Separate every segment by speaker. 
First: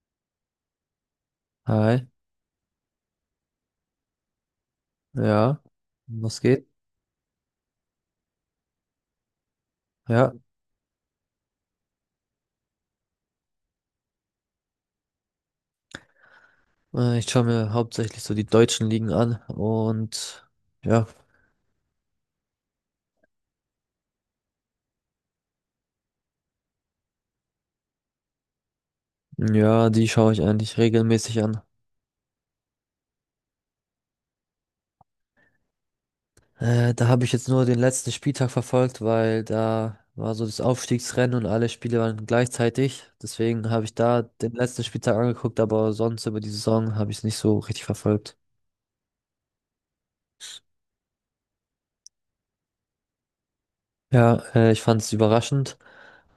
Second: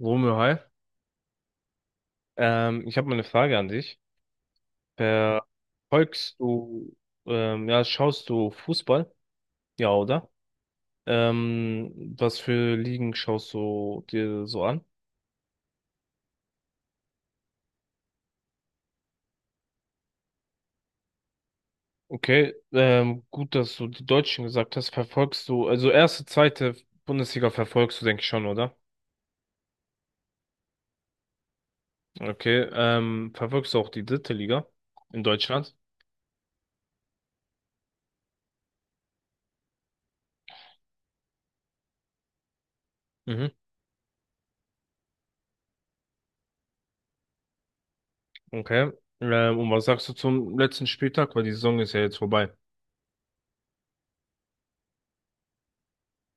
Speaker 1: Romeo, hi.
Speaker 2: Hi,
Speaker 1: Ich habe mal eine Frage an dich.
Speaker 2: ja,
Speaker 1: Verfolgst
Speaker 2: was geht?
Speaker 1: du, ja, Schaust du Fußball? Ja, oder?
Speaker 2: Ja,
Speaker 1: Was für Ligen schaust du dir so an?
Speaker 2: Ich schaue mir hauptsächlich so die deutschen Ligen an und ja,
Speaker 1: Okay, gut, dass du die Deutschen gesagt hast. Verfolgst du, also erste, zweite Bundesliga verfolgst du, denke ich schon, oder?
Speaker 2: ja, die schaue ich eigentlich regelmäßig an.
Speaker 1: Okay, verfolgst du auch die dritte Liga in Deutschland?
Speaker 2: Da habe ich jetzt nur den letzten Spieltag verfolgt, weil da war so das Aufstiegsrennen und alle Spiele waren gleichzeitig.
Speaker 1: Mhm.
Speaker 2: Deswegen habe ich da den letzten Spieltag angeguckt, aber sonst über die Saison habe ich es nicht so richtig verfolgt.
Speaker 1: Okay. Und was sagst du zum letzten Spieltag? Weil die Saison ist ja jetzt vorbei.
Speaker 2: Ja, Ich fand es überraschend,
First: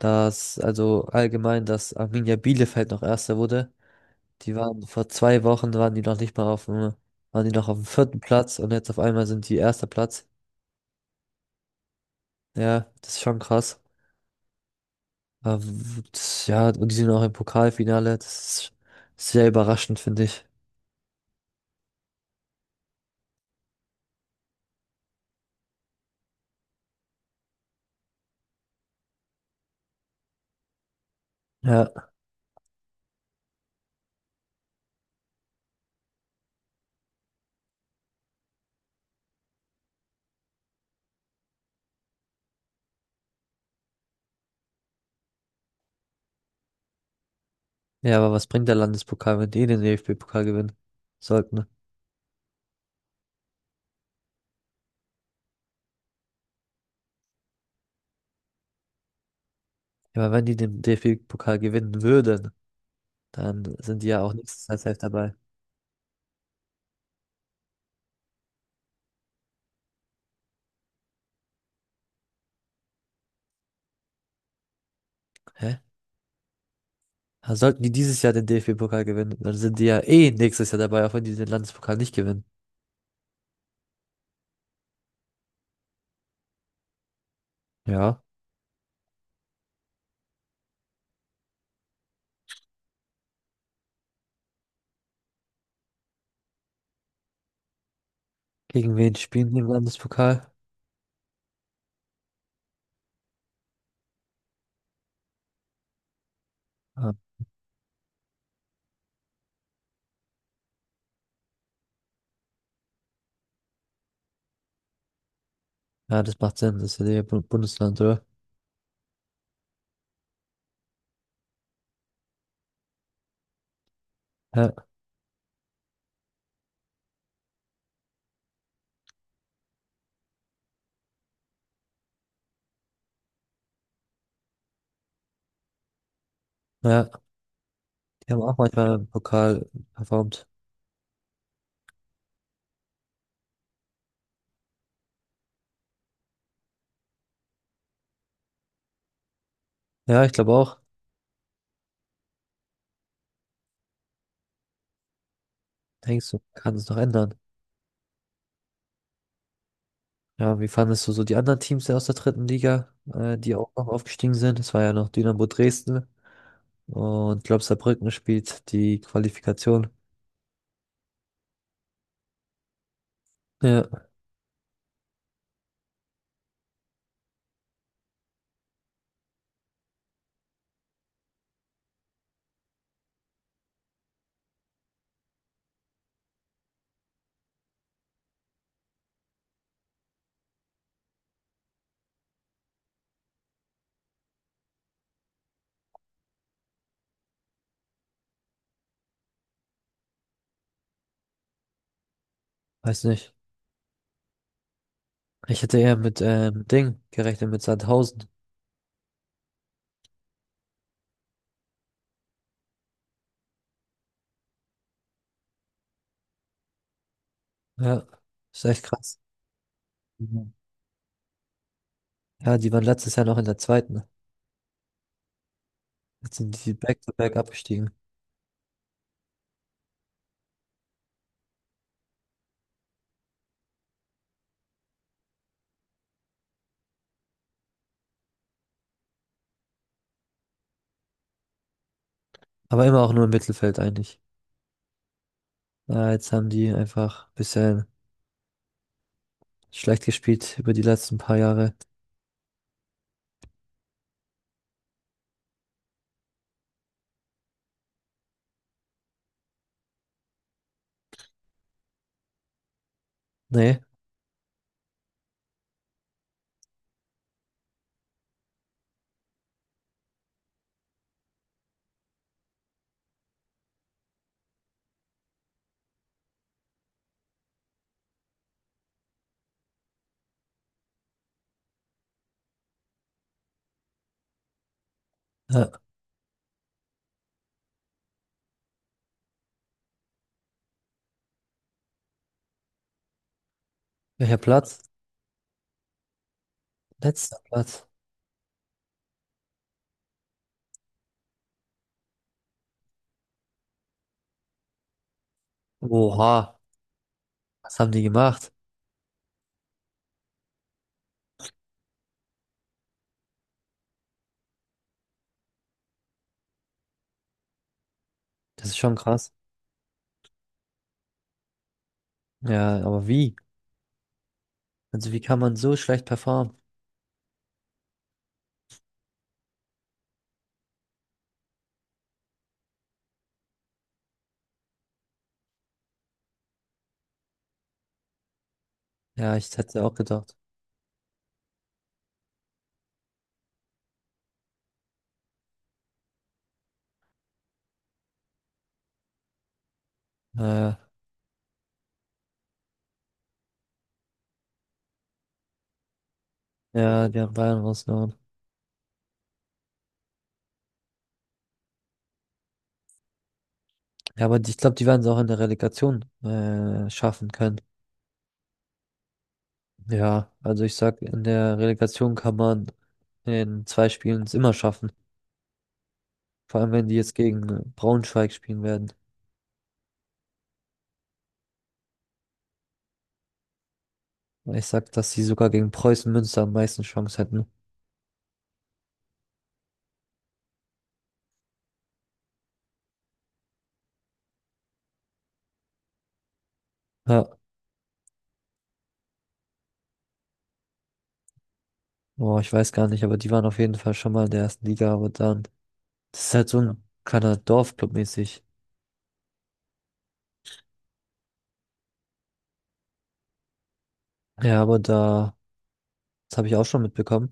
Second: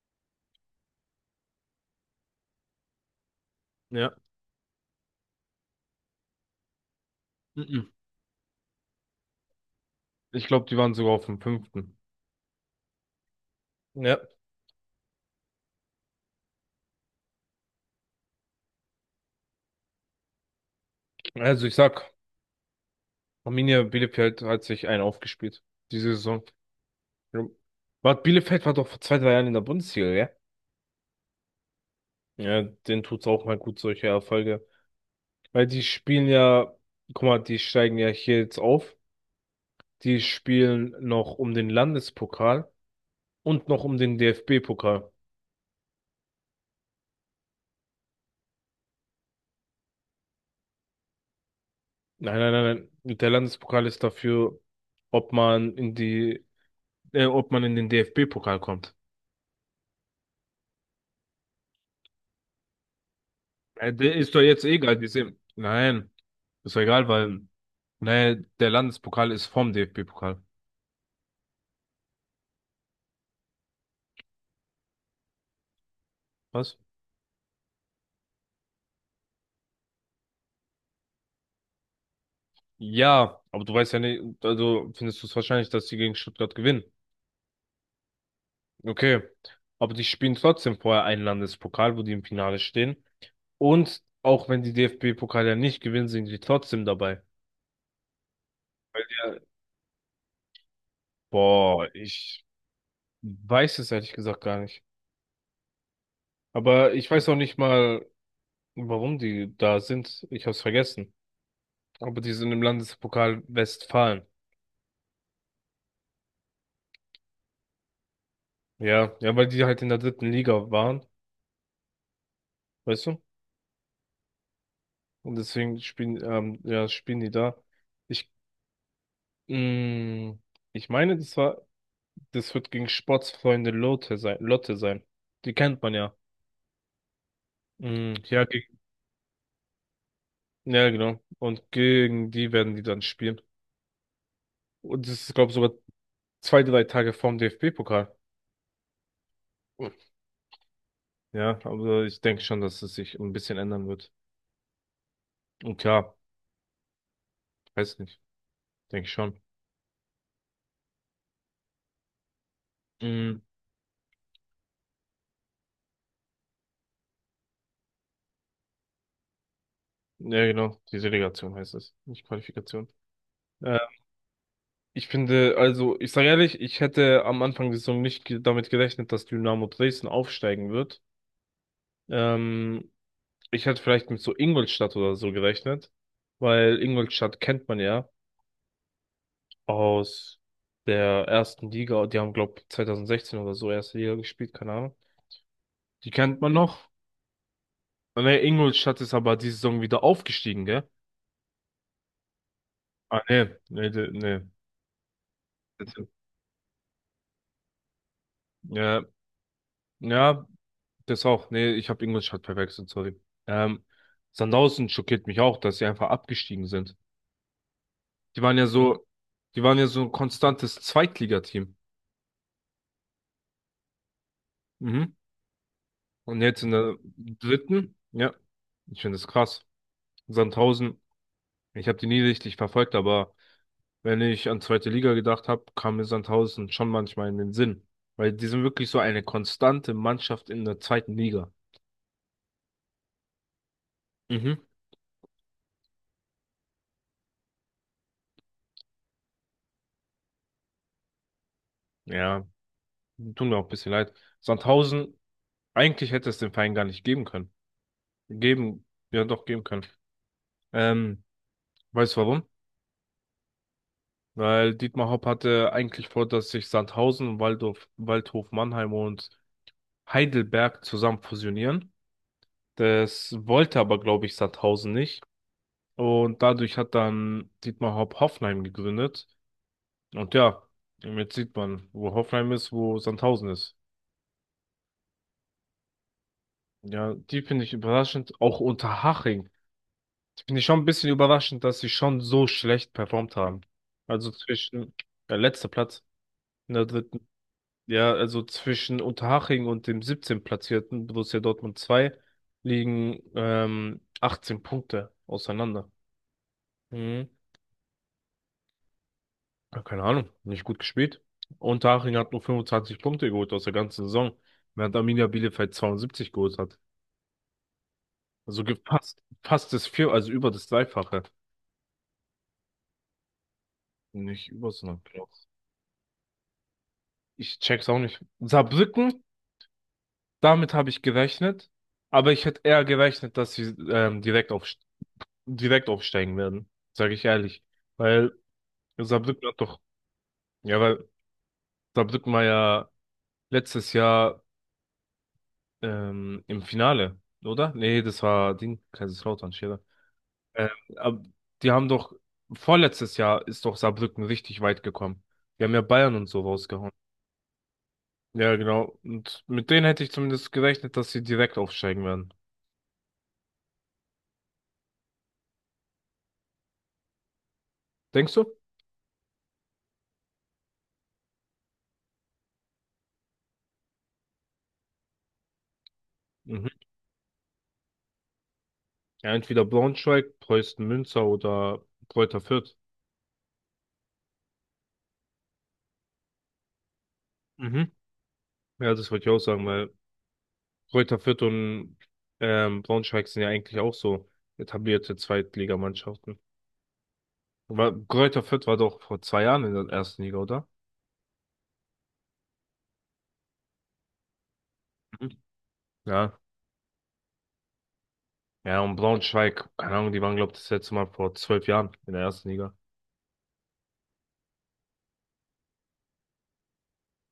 Speaker 2: dass also allgemein, dass Arminia Bielefeld noch Erster wurde.
Speaker 1: Ja.
Speaker 2: Die waren vor zwei Wochen waren die noch nicht mal auf dem, waren die noch auf dem
Speaker 1: Mhm.
Speaker 2: vierten Platz und jetzt auf einmal sind die erster Platz.
Speaker 1: Ich glaube, die waren sogar auf dem fünften.
Speaker 2: Ja, das ist schon krass.
Speaker 1: Ja,
Speaker 2: Aber ja, und die sind auch im Pokalfinale. Das ist sehr überraschend, finde ich.
Speaker 1: also ich sag, Arminia Bielefeld hat sich einen aufgespielt, diese Saison. Ja. War, Bielefeld war doch vor zwei, drei Jahren in der Bundesliga, ja?
Speaker 2: Ja.
Speaker 1: Ja, denen tut's auch mal gut, solche Erfolge. Weil die spielen ja, guck mal, die steigen ja hier jetzt auf. Die spielen noch um den Landespokal und noch um den DFB-Pokal.
Speaker 2: Ja, aber was bringt der Landespokal, wenn die den DFB-Pokal gewinnen sollten?
Speaker 1: Nein, nein, nein, nein. Der Landespokal ist dafür, ob man in die, ob man in den DFB-Pokal kommt.
Speaker 2: Ja, aber wenn die den DFB-Pokal gewinnen würden, dann sind die
Speaker 1: Der
Speaker 2: ja auch
Speaker 1: ist doch jetzt
Speaker 2: nächstes Jahr
Speaker 1: egal.
Speaker 2: safe
Speaker 1: Die
Speaker 2: dabei.
Speaker 1: sind. Nein, ist doch egal, weil nee, der Landespokal ist vom DFB-Pokal.
Speaker 2: Hä?
Speaker 1: Was?
Speaker 2: Also sollten die dieses Jahr den DFB-Pokal gewinnen, dann sind die ja eh nächstes Jahr dabei, auch wenn die den Landespokal nicht gewinnen.
Speaker 1: Ja, aber du weißt ja nicht, also findest du es wahrscheinlich, dass die gegen Stuttgart gewinnen.
Speaker 2: Ja.
Speaker 1: Okay, aber die spielen trotzdem vorher einen Landespokal, wo die im Finale stehen. Und auch wenn die DFB-Pokal ja nicht gewinnen, sind die trotzdem dabei.
Speaker 2: Gegen
Speaker 1: Weil
Speaker 2: wen
Speaker 1: die- ja,
Speaker 2: spielen die im Landespokal?
Speaker 1: boah, ich weiß es ehrlich gesagt gar nicht. Aber ich
Speaker 2: Ah,
Speaker 1: weiß auch nicht mal, warum die da sind. Ich hab's vergessen. Aber die sind im Landespokal Westfalen.
Speaker 2: ja, das macht Sinn, das ist ja der Bundesland, oder?
Speaker 1: Ja, ja, weil die halt in der dritten Liga waren, weißt du?
Speaker 2: Ja,
Speaker 1: Und deswegen spielen, ja, spielen die da. Ich, mh, ich meine, das wird gegen Sportsfreunde Lotte sein, Lotte sein. Die kennt man ja.
Speaker 2: ja,
Speaker 1: Mm,
Speaker 2: die haben
Speaker 1: ja,
Speaker 2: auch
Speaker 1: gegen,
Speaker 2: manchmal im Pokal performt.
Speaker 1: ja, genau. Und gegen die werden die dann spielen. Und das ist, glaube ich, sogar zwei, drei Tage vorm DFB-Pokal.
Speaker 2: Ja, ich glaube auch.
Speaker 1: Ja, aber ich denke schon, dass es sich ein bisschen ändern wird. Und klar,
Speaker 2: Denkst du, kann es noch ändern?
Speaker 1: weiß nicht, denke ich schon.
Speaker 2: Ja, wie fandest du so die anderen Teams aus der dritten Liga,
Speaker 1: Mm,
Speaker 2: die auch noch aufgestiegen sind? Es war ja noch Dynamo Dresden und glaube Saarbrücken spielt die Qualifikation.
Speaker 1: ja, genau, die Relegation heißt es, nicht Qualifikation. Äh,
Speaker 2: Ja,
Speaker 1: Ich finde, also, ich sage ehrlich, ich hätte am Anfang der Saison nicht damit gerechnet, dass Dynamo Dresden aufsteigen wird. Ähm, Ich hätte vielleicht mit so Ingolstadt oder so gerechnet, weil Ingolstadt kennt man ja aus der ersten Liga. Die haben, glaube ich, 2016 oder so erste Liga gespielt, keine Ahnung. Die kennt man noch. Ah, ne, Ingolstadt ist aber diese Saison wieder aufgestiegen, gell?
Speaker 2: weiß
Speaker 1: Ah,
Speaker 2: nicht.
Speaker 1: nee, nee, nee.
Speaker 2: Ich hätte eher
Speaker 1: Nee.
Speaker 2: mit Ding gerechnet, mit Sandhausen.
Speaker 1: Ja, ja, das auch. Nee, ich habe Ingolstadt verwechselt, sorry. Ähm, Sandhausen schockiert mich auch, dass sie einfach abgestiegen sind.
Speaker 2: Ja,
Speaker 1: Die waren
Speaker 2: ist
Speaker 1: ja
Speaker 2: echt
Speaker 1: so,
Speaker 2: krass.
Speaker 1: die waren ja so ein
Speaker 2: Mhm.
Speaker 1: konstantes Zweitligateam.
Speaker 2: Ja, die waren letztes Jahr noch in der zweiten.
Speaker 1: Mhm.
Speaker 2: Jetzt
Speaker 1: Und jetzt
Speaker 2: sind
Speaker 1: in
Speaker 2: die
Speaker 1: der
Speaker 2: Back-to-Back abgestiegen.
Speaker 1: dritten, ja, ich finde das krass. Sandhausen, ich habe die nie richtig verfolgt, aber wenn ich an zweite Liga gedacht habe, kam mir Sandhausen schon manchmal in den Sinn. Weil die sind wirklich so eine konstante Mannschaft in der zweiten Liga.
Speaker 2: Aber immer auch nur im Mittelfeld eigentlich.
Speaker 1: Mhm.
Speaker 2: Ja, jetzt haben die einfach ein bisschen schlecht gespielt über die letzten paar Jahre.
Speaker 1: Ja, tut mir auch ein bisschen leid. Sandhausen, eigentlich hätte es den Verein gar nicht geben können. Geben, ja doch geben können. Ähm, Weißt du warum?
Speaker 2: Nee.
Speaker 1: Weil Dietmar Hopp hatte eigentlich vor, dass sich Sandhausen, und Waldhof Mannheim und Heidelberg zusammen fusionieren. Das wollte aber, glaube ich, Sandhausen nicht. Und dadurch hat dann Dietmar Hopp Hoffenheim gegründet. Und ja, jetzt sieht man, wo Hoffenheim ist, wo Sandhausen ist.
Speaker 2: Ja.
Speaker 1: Ja, die finde ich überraschend. Auch Unterhaching. Die finde ich schon ein bisschen überraschend, dass sie schon so schlecht performt haben. Also
Speaker 2: Welcher Platz?
Speaker 1: zwischen der letzte Platz. In der dritten,
Speaker 2: Letzter Platz.
Speaker 1: ja, also zwischen Unterhaching und dem 17. platzierten Borussia Dortmund 2 liegen 18 Punkte auseinander.
Speaker 2: Oha.
Speaker 1: Mhm.
Speaker 2: Was haben die gemacht?
Speaker 1: Ja, keine Ahnung, nicht gut gespielt. Unterhaching hat nur 25 Punkte geholt aus der ganzen Saison, während Arminia Bielefeld 72 geholt hat. Also
Speaker 2: Das ist schon
Speaker 1: fast,
Speaker 2: krass.
Speaker 1: fast das Vier, also über das Dreifache.
Speaker 2: Ja, aber wie?
Speaker 1: Nicht über, sondern
Speaker 2: Also wie
Speaker 1: knapp.
Speaker 2: kann man so schlecht performen?
Speaker 1: Ich check's auch nicht. Saarbrücken, damit habe ich gerechnet, aber ich hätte eher gerechnet, dass sie direkt aufsteigen werden, sage ich ehrlich. Weil
Speaker 2: Ja,
Speaker 1: Saarbrücken
Speaker 2: ich
Speaker 1: hat doch,
Speaker 2: hätte auch gedacht.
Speaker 1: ja, weil Saarbrücken war ja letztes Jahr im Finale, oder? Nee, das war Ding, Kaiserslautern, Scherer. Ähm,
Speaker 2: Äh,
Speaker 1: aber die haben doch, vorletztes Jahr ist doch Saarbrücken richtig weit gekommen. Die haben ja Bayern und so rausgehauen.
Speaker 2: ja, die haben Bayern rausgehauen.
Speaker 1: Ja, genau. Und mit denen hätte ich zumindest gerechnet, dass sie direkt aufsteigen werden.
Speaker 2: Ja, aber ich glaube, die werden es auch in der Relegation schaffen können.
Speaker 1: Denkst du?
Speaker 2: Ja, also ich sag, in der Relegation kann man in zwei Spielen es immer schaffen. Vor
Speaker 1: Mhm.
Speaker 2: allem, wenn die jetzt gegen Braunschweig spielen werden.
Speaker 1: Ja, entweder Braunschweig, Preußen Münster oder Kräuter Fürth.
Speaker 2: Ich sag, dass sie sogar gegen Preußen Münster am meisten Chance hätten.
Speaker 1: Mhm. Ja, das wollte ich auch sagen, weil Kräuter Fürth und Braunschweig sind ja eigentlich auch so etablierte Zweitligamannschaften.
Speaker 2: Ja,
Speaker 1: Aber Kräuter Fürth war doch vor zwei Jahren in der ersten Liga, oder?
Speaker 2: boah, ich weiß gar nicht, aber die waren auf jeden Fall schon mal in der ersten Liga, aber
Speaker 1: Mhm.
Speaker 2: dann, das ist
Speaker 1: Ja.
Speaker 2: halt so. Ja, ein kleiner Dorfclub mäßig.
Speaker 1: Ja, und Braunschweig, keine Ahnung, die waren, glaube ich, das letzte Mal vor zwölf Jahren in der ersten Liga.
Speaker 2: Ja, aber da, das habe ich auch schon mitbekommen.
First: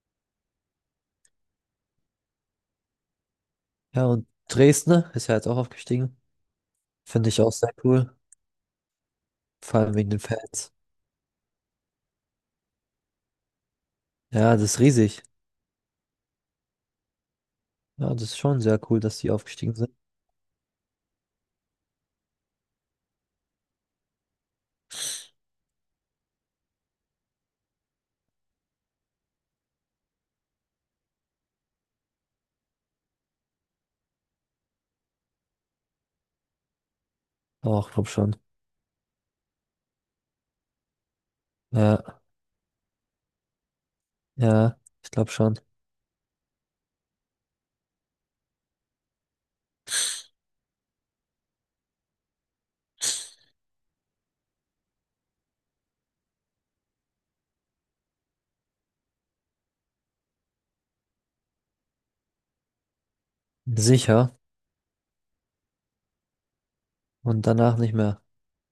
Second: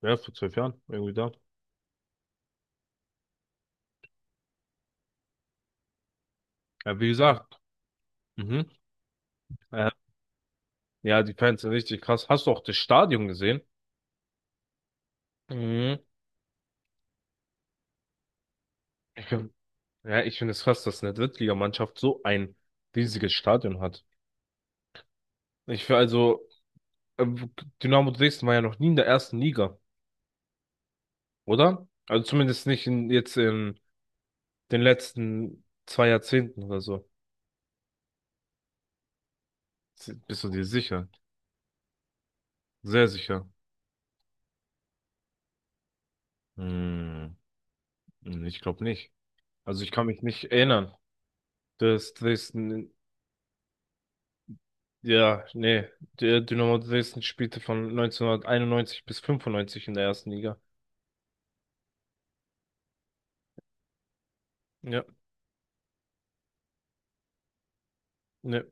Speaker 1: Ja, vor zwölf Jahren, irgendwie da.
Speaker 2: Ja, und Dresden ist ja jetzt auch aufgestiegen.
Speaker 1: Ja, wie
Speaker 2: Finde ich auch
Speaker 1: gesagt,
Speaker 2: sehr cool.
Speaker 1: mhm.
Speaker 2: Vor
Speaker 1: Äh,
Speaker 2: allem wegen den Fans.
Speaker 1: ja, die Fans sind richtig krass. Hast du auch das Stadion gesehen?
Speaker 2: Ja, das ist riesig.
Speaker 1: Mhm.
Speaker 2: Ja, das ist schon sehr cool, dass
Speaker 1: Ich,
Speaker 2: die
Speaker 1: find-
Speaker 2: aufgestiegen sind.
Speaker 1: ja, ich finde es krass, dass eine Drittligamannschaft so ein riesiges Stadion hat. Ich finde also, ähm, Dynamo Dresden war ja noch nie in der ersten Liga. Oder? Also zumindest nicht in, jetzt in den letzten zwei Jahrzehnten oder so.
Speaker 2: Auch, glaub schon.
Speaker 1: Bist du dir sicher?
Speaker 2: Ja,
Speaker 1: Sehr sicher.
Speaker 2: ja, ich glaube schon.
Speaker 1: Hm, ich glaube nicht. Also ich kann mich nicht erinnern, dass Dresden, ja, nee, der Dynamo Dresden spielte von 1991 bis 95 in der ersten Liga.
Speaker 2: Sicher
Speaker 1: Ja,
Speaker 2: und danach nicht mehr.
Speaker 1: ne.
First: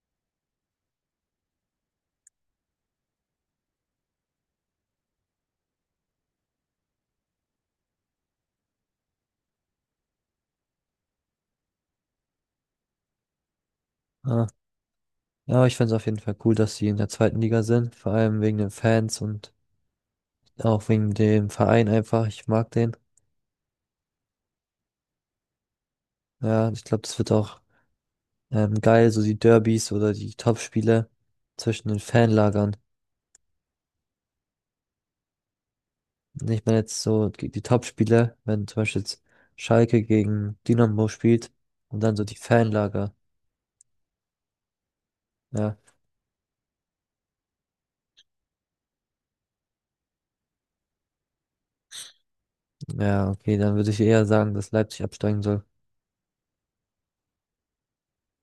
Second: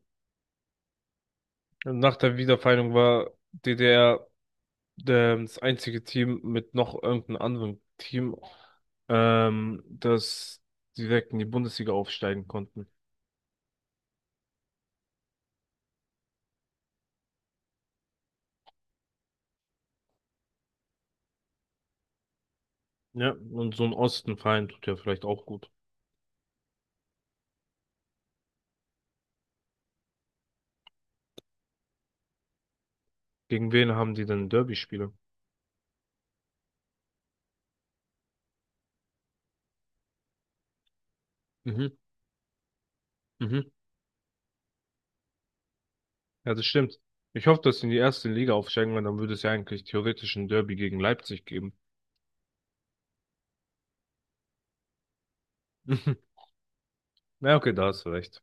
Speaker 1: Nach der Wiedervereinigung war DDR das einzige Team mit noch irgendeinem anderen Team, das direkt in die Bundesliga aufsteigen konnten.
Speaker 2: Ah. Ja, aber ich finde es auf jeden Fall cool, dass sie in der zweiten Liga sind, vor allem wegen den Fans und auch wegen dem Verein einfach. Ich mag den.
Speaker 1: Ja, und so ein Ostenverein tut ja vielleicht auch gut.
Speaker 2: Ja, ich glaube, das wird auch geil, so die Derbys oder die Topspiele zwischen den Fanlagern.
Speaker 1: Gegen wen haben die denn Derby-Spiele?
Speaker 2: Ich meine jetzt so die Topspiele, wenn zum Beispiel jetzt Schalke gegen Dynamo spielt
Speaker 1: Mhm,
Speaker 2: und dann so die Fanlager.
Speaker 1: mhm.
Speaker 2: Ja,
Speaker 1: Ja, das stimmt. Ich hoffe, dass sie in die erste Liga aufsteigen, weil dann würde es ja eigentlich theoretisch ein Derby gegen Leipzig geben.
Speaker 2: ja, okay, dann würde ich eher sagen, dass Leipzig absteigen soll.
Speaker 1: Na, okay, da hast du recht.